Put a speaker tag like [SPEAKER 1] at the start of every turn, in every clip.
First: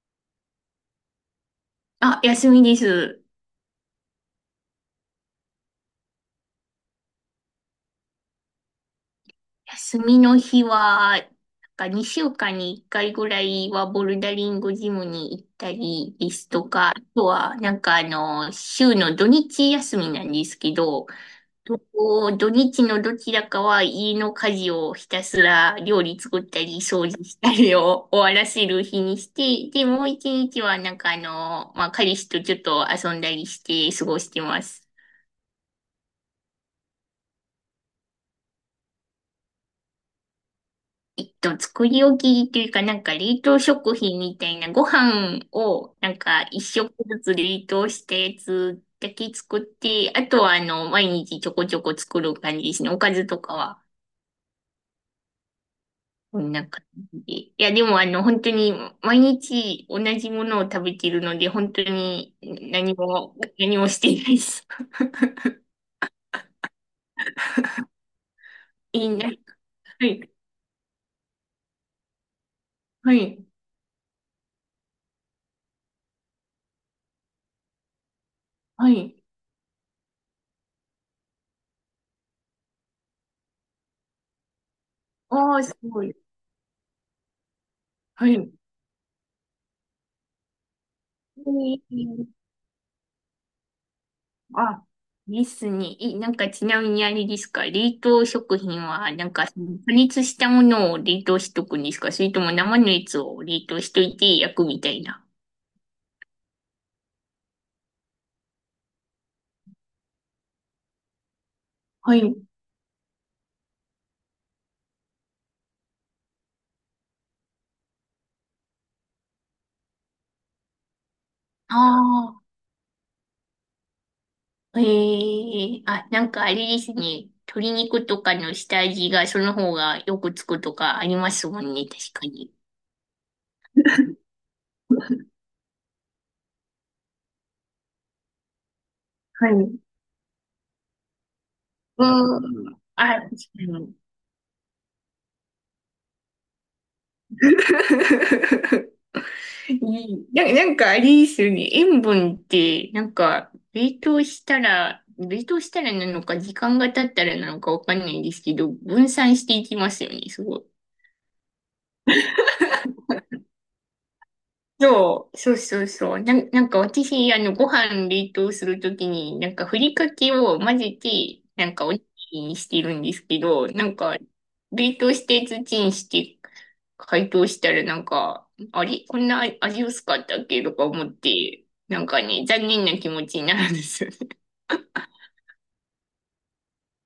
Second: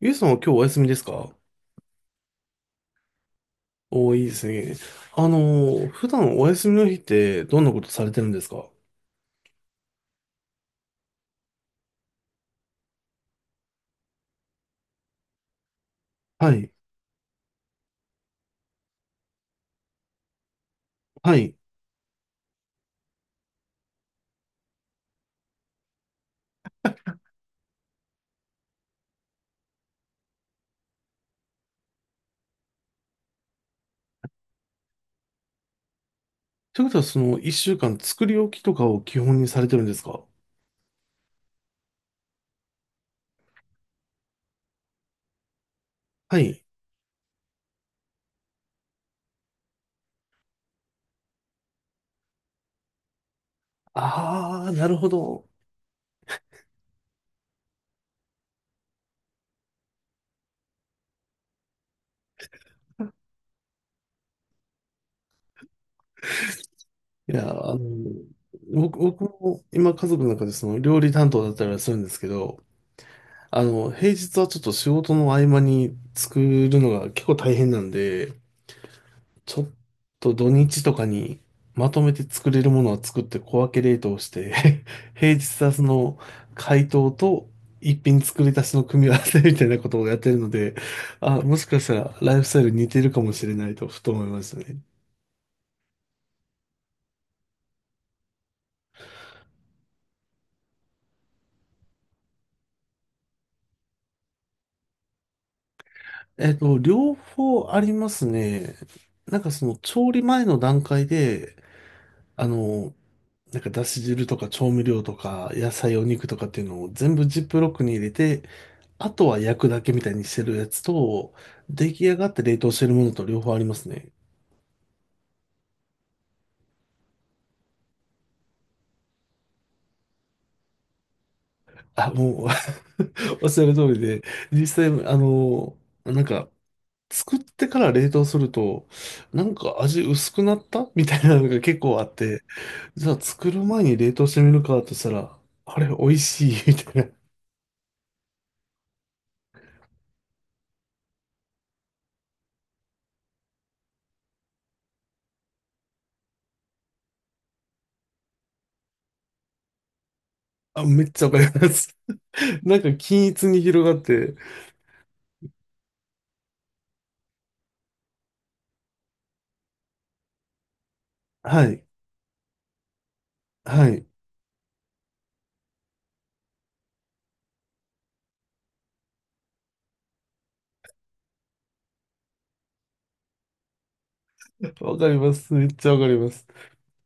[SPEAKER 1] ゆうさんは今日お休みですか？
[SPEAKER 2] あ、休みです。
[SPEAKER 1] おー、いいですね。あの普段お休みの日ってどんなことされてるんですか？
[SPEAKER 2] 休みの日は、なんか2週間に1回ぐらいはボルダリングジムに行ったりです
[SPEAKER 1] は
[SPEAKER 2] と
[SPEAKER 1] い。
[SPEAKER 2] か、あとは、なんか週の土日休みなんですけど、
[SPEAKER 1] はい。
[SPEAKER 2] 土日のどちらかは家の家事をひたすら料理作ったり掃除したりを 終わらせる日にして、で、もう一日はなんかまあ、彼氏とちょっと遊んだりして過ごしてます。
[SPEAKER 1] ということは、その一週間作り置きとかを基本にされてるんですか？
[SPEAKER 2] 作り置きというか、なんか冷凍食品みたいなご飯を、なん
[SPEAKER 1] は
[SPEAKER 2] か一
[SPEAKER 1] い。
[SPEAKER 2] 食ずつ冷凍したやつだけ作って、あとは毎日ちょこちょこ作る感じですね。おかずとかは、
[SPEAKER 1] あー、なるほど。
[SPEAKER 2] こんな感じで。いや、でも本当に毎日同じものを食べてるので、本当に何も、何もしていないです。
[SPEAKER 1] いや、あのー僕、
[SPEAKER 2] いい
[SPEAKER 1] 僕
[SPEAKER 2] な。
[SPEAKER 1] も今家
[SPEAKER 2] は
[SPEAKER 1] 族
[SPEAKER 2] い。
[SPEAKER 1] の中でその料理担当だったりはするんですけど、
[SPEAKER 2] はい。
[SPEAKER 1] 平日はちょっと仕事の合間に作るのが結構大変なんで、
[SPEAKER 2] はい。
[SPEAKER 1] ちょっと土日とかにまとめて作れるものは作って小分け冷凍して 平
[SPEAKER 2] ああ、
[SPEAKER 1] 日は
[SPEAKER 2] す
[SPEAKER 1] そ
[SPEAKER 2] ごい。
[SPEAKER 1] の解凍と一品
[SPEAKER 2] は
[SPEAKER 1] 作
[SPEAKER 2] い。
[SPEAKER 1] り足しの組み合わせみたいなことをやってるので、あ、もしかしたらライフスタイル似てるかもしれないとふと思いましたね。
[SPEAKER 2] あ、ですね。え、なんかちなみにあれですか？冷凍食品は、なんか加熱したものを冷凍しとくんですか？それとも生のやつを冷凍しといて焼くみたいな。
[SPEAKER 1] えっと、両方ありますね。なんかその調理前の段階で、
[SPEAKER 2] はい。
[SPEAKER 1] あの、だし汁とか調味料とか野菜お肉とかっていうのを全部ジップロックに入れてあとは焼くだけみたいにしてるやつと、出来上がっ
[SPEAKER 2] あ
[SPEAKER 1] て冷凍してるものと両方ありますね。
[SPEAKER 2] あ、ええあ、なんかあれですね。鶏肉とかの下味がその方がよくつくとかありますもんね、確
[SPEAKER 1] あ、
[SPEAKER 2] か
[SPEAKER 1] もう
[SPEAKER 2] に。
[SPEAKER 1] おっしゃる通りで、実際、なんか、作ってから冷凍すると、な
[SPEAKER 2] は
[SPEAKER 1] ん
[SPEAKER 2] い。
[SPEAKER 1] か味薄くなったみたいなのが結構あって、
[SPEAKER 2] うん。
[SPEAKER 1] じゃあ
[SPEAKER 2] あ、確か
[SPEAKER 1] 作る前
[SPEAKER 2] に。
[SPEAKER 1] に冷凍してみるかとしたら、あれ、美味しい みたいな。
[SPEAKER 2] いいな、なんかあれですよね。塩分って、なんか、冷凍したら、冷凍したらなのか、時間が経ったらなのかわかんないんですけど、分散していきますよね、すごい。
[SPEAKER 1] あ、めっちゃわかります。なんか均一に広がって、
[SPEAKER 2] そう、そうそうそう。なんか私、あの、ご飯冷凍するときに、なんかふりかけを混ぜて、
[SPEAKER 1] は
[SPEAKER 2] なん
[SPEAKER 1] い、
[SPEAKER 2] かおにぎりにしてるんですけど、な
[SPEAKER 1] は
[SPEAKER 2] ん
[SPEAKER 1] い。
[SPEAKER 2] か、冷凍して土にして、解凍したらなんか、あれこんな味薄かったっけとか思って、なんかね、残念な気持ちになるんですよね。
[SPEAKER 1] わかります。めっちゃわかります。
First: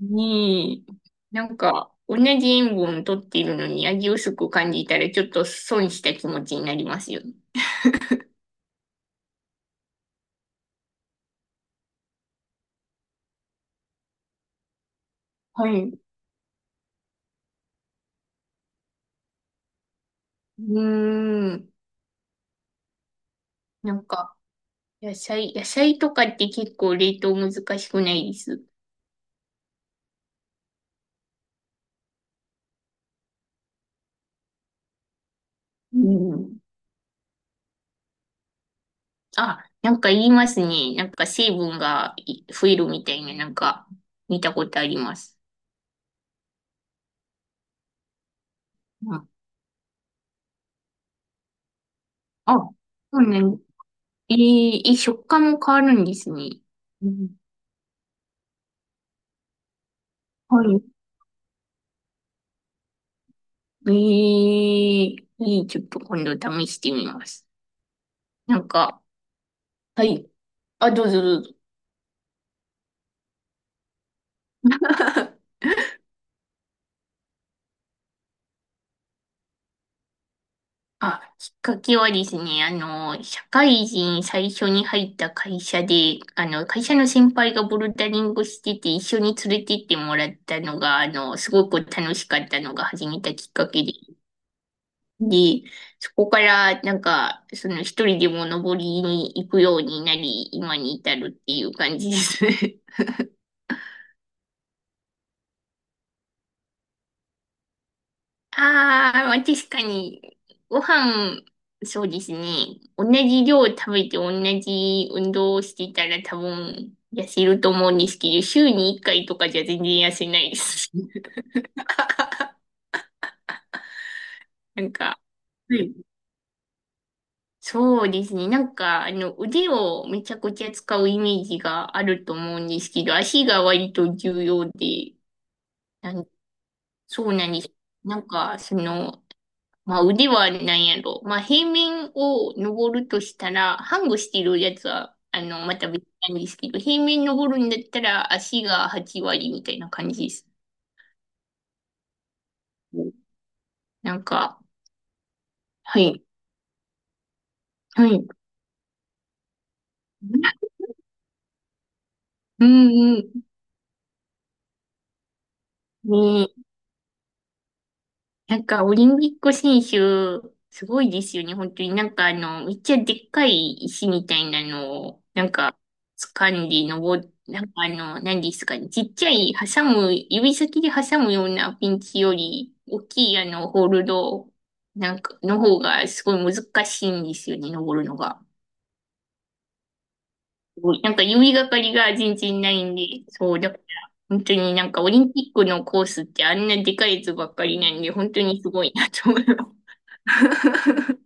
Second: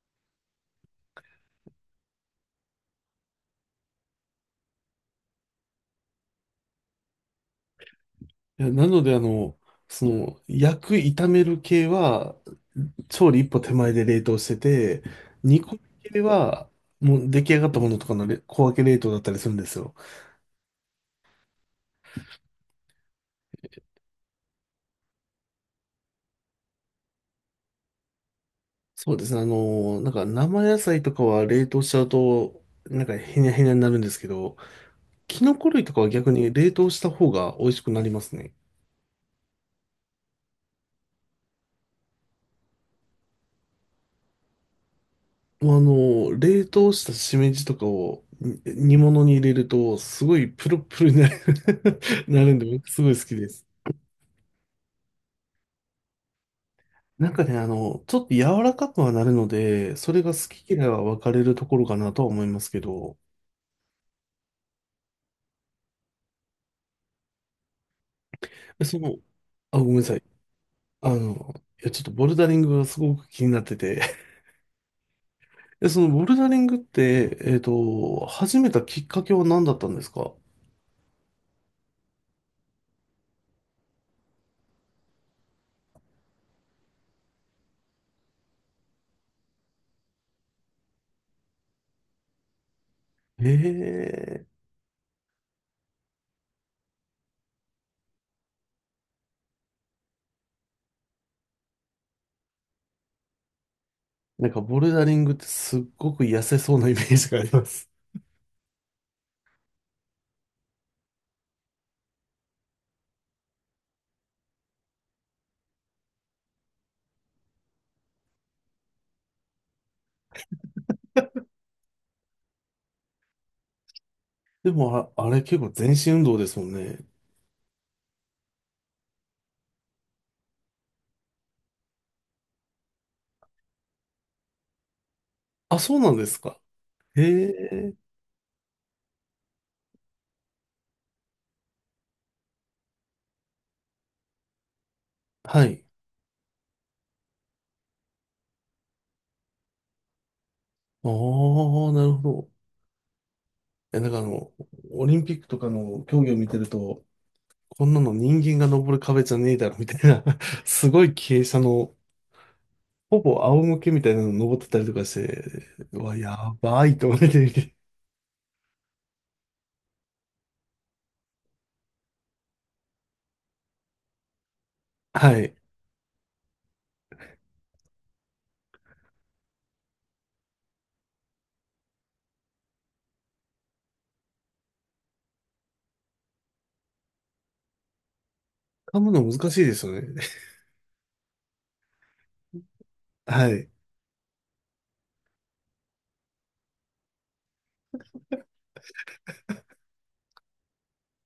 [SPEAKER 2] に、なんか、同じ塩分を取っているのに味薄く感じたら、ちょっと損した気持ちになりますよね。
[SPEAKER 1] いやなので、焼く、炒める系は、調理一歩手前で冷凍して、煮
[SPEAKER 2] は
[SPEAKER 1] 込み
[SPEAKER 2] い。う
[SPEAKER 1] 系は、もう出来上がったものとかのれ小分け冷凍だったりするんですよ。
[SPEAKER 2] ーん。なんか、野菜とかって結構冷凍難しくないです
[SPEAKER 1] そうですね、生野菜とかは冷凍しちゃうと、なんかへにゃへにゃになるんですけど、キノコ類と
[SPEAKER 2] う
[SPEAKER 1] かは逆に
[SPEAKER 2] ん。
[SPEAKER 1] 冷凍した方が美味しくなりますね。
[SPEAKER 2] あ、なんか言いますね。なんか成分がい増えるみたいな、なんか見たことあります。
[SPEAKER 1] もうあの、冷凍したしめじとかをに煮
[SPEAKER 2] う
[SPEAKER 1] 物
[SPEAKER 2] ん、
[SPEAKER 1] に入れると、すごいプルプルになる なる
[SPEAKER 2] あ、
[SPEAKER 1] んで、
[SPEAKER 2] そ
[SPEAKER 1] 僕すごい好
[SPEAKER 2] う
[SPEAKER 1] き
[SPEAKER 2] ね。
[SPEAKER 1] です。
[SPEAKER 2] え、食感も変わるんですね。うん。
[SPEAKER 1] ちょっと柔らかくはなるので、それが好
[SPEAKER 2] は
[SPEAKER 1] き嫌
[SPEAKER 2] い。
[SPEAKER 1] いは分かれるところかなとは思いますけど、
[SPEAKER 2] いいちょっと今度試してみます。なん
[SPEAKER 1] でそ
[SPEAKER 2] か、
[SPEAKER 1] の、あ、ごめんな
[SPEAKER 2] は
[SPEAKER 1] さい。
[SPEAKER 2] い。あ、ど
[SPEAKER 1] あ
[SPEAKER 2] うぞどうぞ。
[SPEAKER 1] の、ちょっとボルダリングがすごく気になってて、でそのボルダリングって、始めたきっかけは何だったんですか？
[SPEAKER 2] あ、きっかけはですね、あの、社会人最初に入った会社で、あの、会社の先輩がボルダリングしてて、一緒に連れてってもらったのが、あの、すごく楽しかったのが始めた
[SPEAKER 1] え
[SPEAKER 2] きっかけで、
[SPEAKER 1] えー、
[SPEAKER 2] で、そこから、なんか、その一人でも登りに行くようになり、今に至るっていう感じですね。
[SPEAKER 1] なんかボルダリングってすっごく痩せそうなイメージがあります。
[SPEAKER 2] ああ、まあ確かに、ご飯、そうですね。同じ量食べて同じ運動をしてたら多分痩せると思うんですけど、週に1回とかじゃ全然痩せないです。
[SPEAKER 1] で
[SPEAKER 2] なん
[SPEAKER 1] も、
[SPEAKER 2] か、
[SPEAKER 1] あ、あれ結構
[SPEAKER 2] は
[SPEAKER 1] 全
[SPEAKER 2] い
[SPEAKER 1] 身運動ですもんね。
[SPEAKER 2] そうですね。なんか、あの、腕をめちゃくちゃ使うイメージがあると思うんですけど、足が割と重要で、
[SPEAKER 1] あ、そうな
[SPEAKER 2] な
[SPEAKER 1] んで
[SPEAKER 2] ん
[SPEAKER 1] すか。え
[SPEAKER 2] そうなんで
[SPEAKER 1] え
[SPEAKER 2] す。
[SPEAKER 1] ー、
[SPEAKER 2] なんか、その、まあ、腕はなんやろ。まあ、平面を登るとしたら、ハングしてるやつは、あ
[SPEAKER 1] は
[SPEAKER 2] の、ま
[SPEAKER 1] い。
[SPEAKER 2] た別なんですけど、平面登るんだったら足が8割みたいな感じです。
[SPEAKER 1] ああ、なるほど。え、なん
[SPEAKER 2] な
[SPEAKER 1] かあ
[SPEAKER 2] ん
[SPEAKER 1] の、
[SPEAKER 2] か、
[SPEAKER 1] オリンピックとか
[SPEAKER 2] は
[SPEAKER 1] の競
[SPEAKER 2] い、
[SPEAKER 1] 技を見てると、こんな
[SPEAKER 2] は
[SPEAKER 1] の
[SPEAKER 2] い。
[SPEAKER 1] 人間が登る壁じゃねえだろみたいな すごい傾斜の、
[SPEAKER 2] う
[SPEAKER 1] ほ
[SPEAKER 2] ん、
[SPEAKER 1] ぼ仰向けみたいなの登ってたりとかして、うわ、や
[SPEAKER 2] うん。
[SPEAKER 1] ばいと思って見て。
[SPEAKER 2] なんか、オリンピック選手、すごいですよね、本当に。なんか、あの、めっちゃでっかい石みたいなのを、
[SPEAKER 1] は
[SPEAKER 2] なん
[SPEAKER 1] い。
[SPEAKER 2] か、掴んでなんかあの、何ですかね、ちっちゃい、挟む、指先で挟むようなピンチより、大きいあの、ホールド、なんか、の方が、すごい難しいんですよね、登るのが。
[SPEAKER 1] 噛むの難しいですよね。
[SPEAKER 2] すごいなんか、指がかりが全然ないんで、
[SPEAKER 1] は
[SPEAKER 2] そう、
[SPEAKER 1] い。
[SPEAKER 2] だから、本当になんか、オリンピックのコースってあんなでかいやつばっかりなんで、本当にすごいなと思います。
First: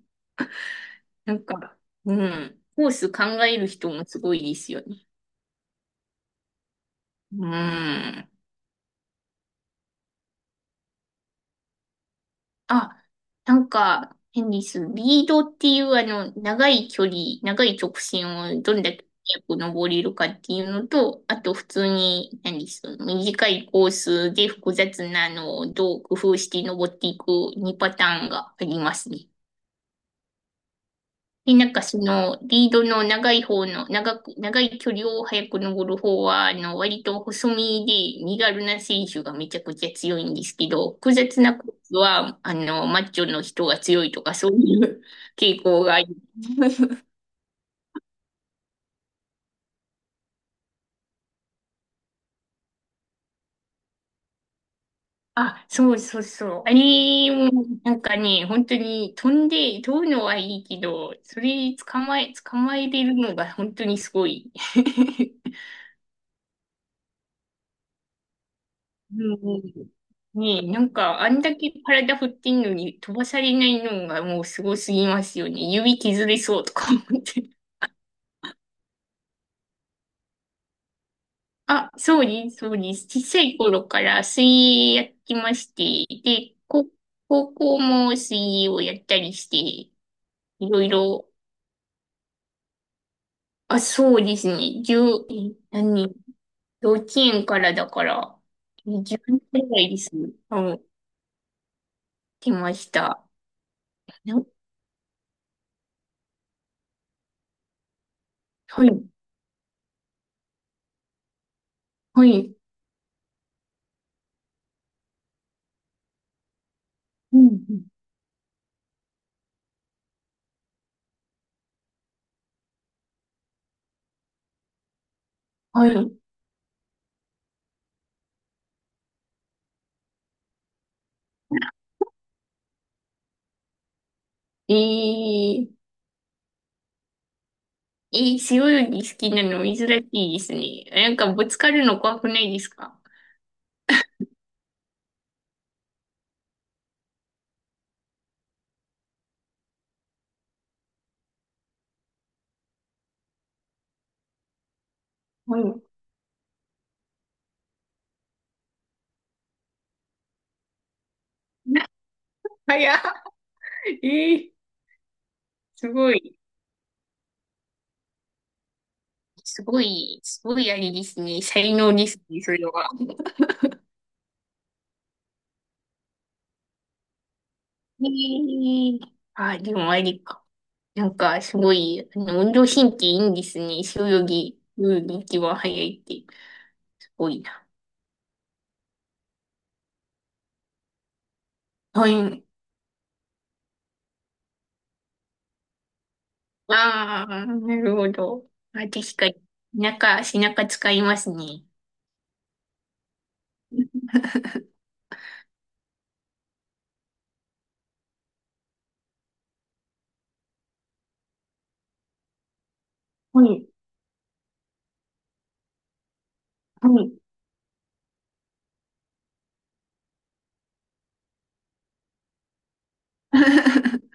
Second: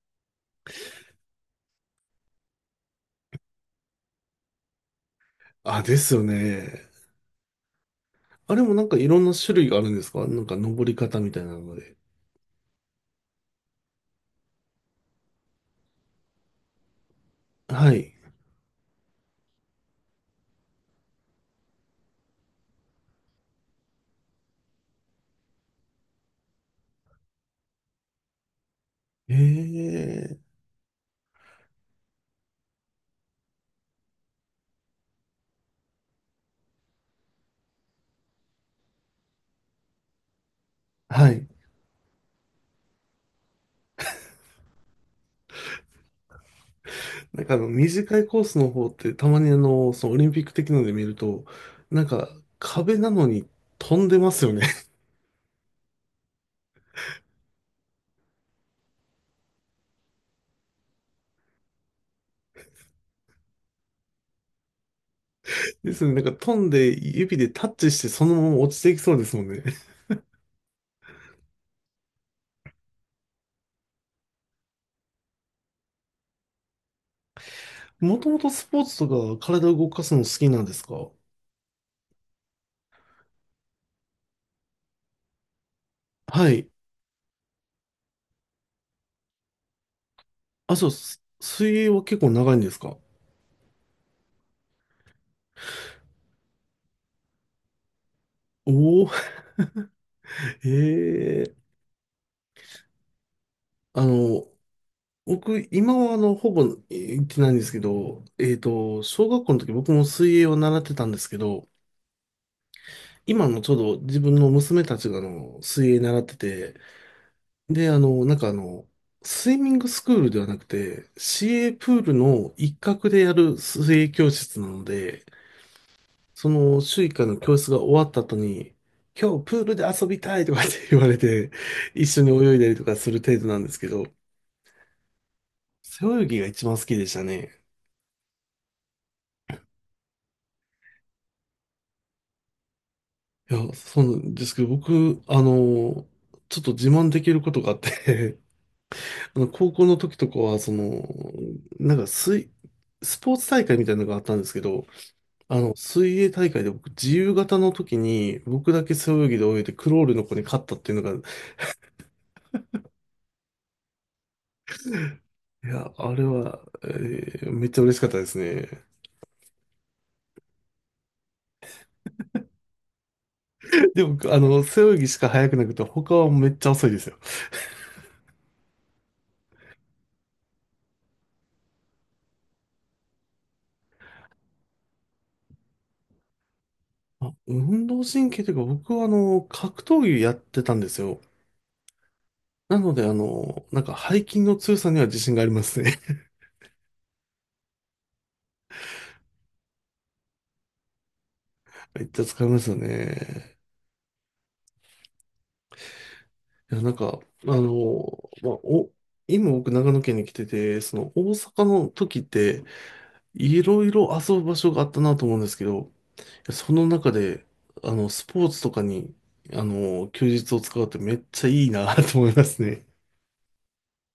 [SPEAKER 2] なんか、うん。コース考える人もすごいですよね。
[SPEAKER 1] あ、ですよね。
[SPEAKER 2] うん。
[SPEAKER 1] あれもなんかいろんな種類があるんですか？なんか登り方みたいなので。
[SPEAKER 2] あ、なんか、変です。リードっていうあの、長い距離、長い
[SPEAKER 1] は
[SPEAKER 2] 直
[SPEAKER 1] い。
[SPEAKER 2] 線をどんだけ速く登れるかっていうのと、あと普通に、何です。短いコースで複雑なのをどう工夫して登っていく2パターンがありますね。
[SPEAKER 1] ええ。
[SPEAKER 2] で、なんかその、リードの長い方の、長い距離を早く登る方は、あの、割と細身で身軽な選手がめちゃくちゃ強いんですけど、複
[SPEAKER 1] は
[SPEAKER 2] 雑
[SPEAKER 1] い。
[SPEAKER 2] なコースは、あの、マッチョの人が強いとか、そういう傾向があり
[SPEAKER 1] 短いコースの方ってたまにそのオリンピック的なので見ると、なんか壁なのに飛んでますよね。
[SPEAKER 2] あ、そうそうそう。あれも、なんかね、本当に飛んで、飛ぶのはいいけど、それ捕まえれるのが本当にすごい。
[SPEAKER 1] ですよね。なんか飛んで指でタッチしてそのまま落ちていきそ
[SPEAKER 2] う
[SPEAKER 1] うで
[SPEAKER 2] ん
[SPEAKER 1] すもん
[SPEAKER 2] う
[SPEAKER 1] ね。
[SPEAKER 2] ん ねえ、なんか、あんだけ体振ってんのに飛ばされないのがもうすごすぎますよね。指削れそうとか思って。
[SPEAKER 1] もともとスポーツとか体を動かすの好きなんですか？
[SPEAKER 2] あ、そうです、そうです。小さい頃から水泳やってまして、
[SPEAKER 1] は
[SPEAKER 2] で、
[SPEAKER 1] い。
[SPEAKER 2] 高校も水泳をやったりして、い
[SPEAKER 1] あ、
[SPEAKER 2] ろ
[SPEAKER 1] そ
[SPEAKER 2] い
[SPEAKER 1] う、す
[SPEAKER 2] ろ、
[SPEAKER 1] 水泳は結構長いんですか？
[SPEAKER 2] あ、そうですね。十、え何、幼稚園からだから、
[SPEAKER 1] おお、
[SPEAKER 2] 10年くらいですね。うん、
[SPEAKER 1] ええ、
[SPEAKER 2] 来ました。
[SPEAKER 1] あ
[SPEAKER 2] な
[SPEAKER 1] の、僕、今はほぼ行ってないんですけど、えっ
[SPEAKER 2] はい、
[SPEAKER 1] と、小学校の時僕も水泳を習ってたんですけど、
[SPEAKER 2] はい、
[SPEAKER 1] 今のちょうど自分の娘たちがあの水泳習ってて、
[SPEAKER 2] うん、うん
[SPEAKER 1] で、スイミングスクールではなくて、市営プールの一角でやる水泳教室なので、
[SPEAKER 2] はい。
[SPEAKER 1] その週1回の教室が終わった後に、今日プールで遊びたいとかって言われて、一緒に泳いだりとかする程度なんですけど、
[SPEAKER 2] ええ
[SPEAKER 1] 背泳ぎが一番好きでしたね。
[SPEAKER 2] 背泳ぎ好きなの珍しいですね。なんかぶつかるの怖くないですか？
[SPEAKER 1] そうなんですけど、僕、ちょっと自慢できることがあって、あの高校の時とかは、水、スポーツ大会みたいなのがあったんですけど、
[SPEAKER 2] はい。
[SPEAKER 1] 水泳大会で僕、自由形の時に、僕だけ背泳ぎで泳いで、クロールの子に勝ったっていうのが、
[SPEAKER 2] な早っ。ええ
[SPEAKER 1] い
[SPEAKER 2] す
[SPEAKER 1] や、
[SPEAKER 2] ご
[SPEAKER 1] あれ
[SPEAKER 2] い。
[SPEAKER 1] は、えーめっちゃ嬉しかったですね。
[SPEAKER 2] すごい、すごいあれですね。才能ですね、それは。
[SPEAKER 1] で、僕、背泳ぎしか速くなくて、他はめっちゃ遅いですよ。
[SPEAKER 2] ええあ、でもありか。なんかすごい、あの、運動神経いいんですね。背泳ぎ、泳ぎ一番早いって、すご
[SPEAKER 1] あ、
[SPEAKER 2] いな。
[SPEAKER 1] 運動神経というか、僕は、格闘技やってたんですよ。
[SPEAKER 2] はい。
[SPEAKER 1] なので、背筋の強さには自信がありますね。
[SPEAKER 2] ああ、なるほど。あ、確かに。背中、背中使いますね。
[SPEAKER 1] めっちゃ使いますよね。いや、なんか、あの、まあ、お、今僕長野県に来てて、その大阪の時って、
[SPEAKER 2] は
[SPEAKER 1] い
[SPEAKER 2] い。
[SPEAKER 1] ろいろ遊ぶ場所があったなと思うんですけど、その
[SPEAKER 2] は
[SPEAKER 1] 中
[SPEAKER 2] い
[SPEAKER 1] で、スポーツとかに、休日を使うってめっちゃいいな と思いますね。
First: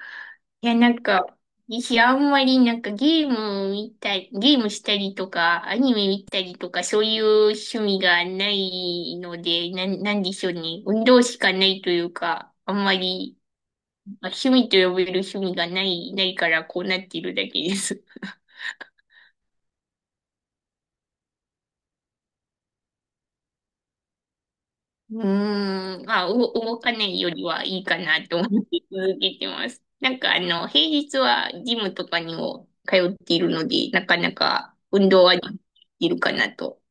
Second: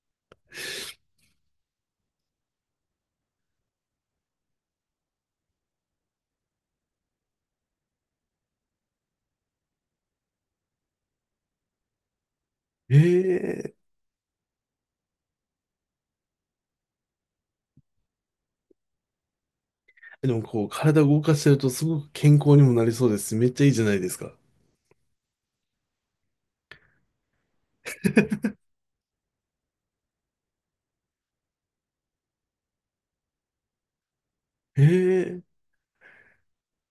[SPEAKER 2] いや、なんか、私あんまりなんかゲーム見たり、ゲームしたりとか、アニメ見たりとか、そういう趣味がないので、なんでしょうね。運動しかないというか、あんまり、
[SPEAKER 1] ええ、
[SPEAKER 2] まあ、趣味と呼べる趣味がないからこうなっているだけです。
[SPEAKER 1] でもこう、体動かしてるとすごく健康にもなりそうですし。めっちゃいいじゃないですか。
[SPEAKER 2] うーん、まあ、動かないよりはいいかなと 思って続けてます。なんかあの、平日はジムとかにも通っているので、なかなか運動はで
[SPEAKER 1] ええ
[SPEAKER 2] きるかなと。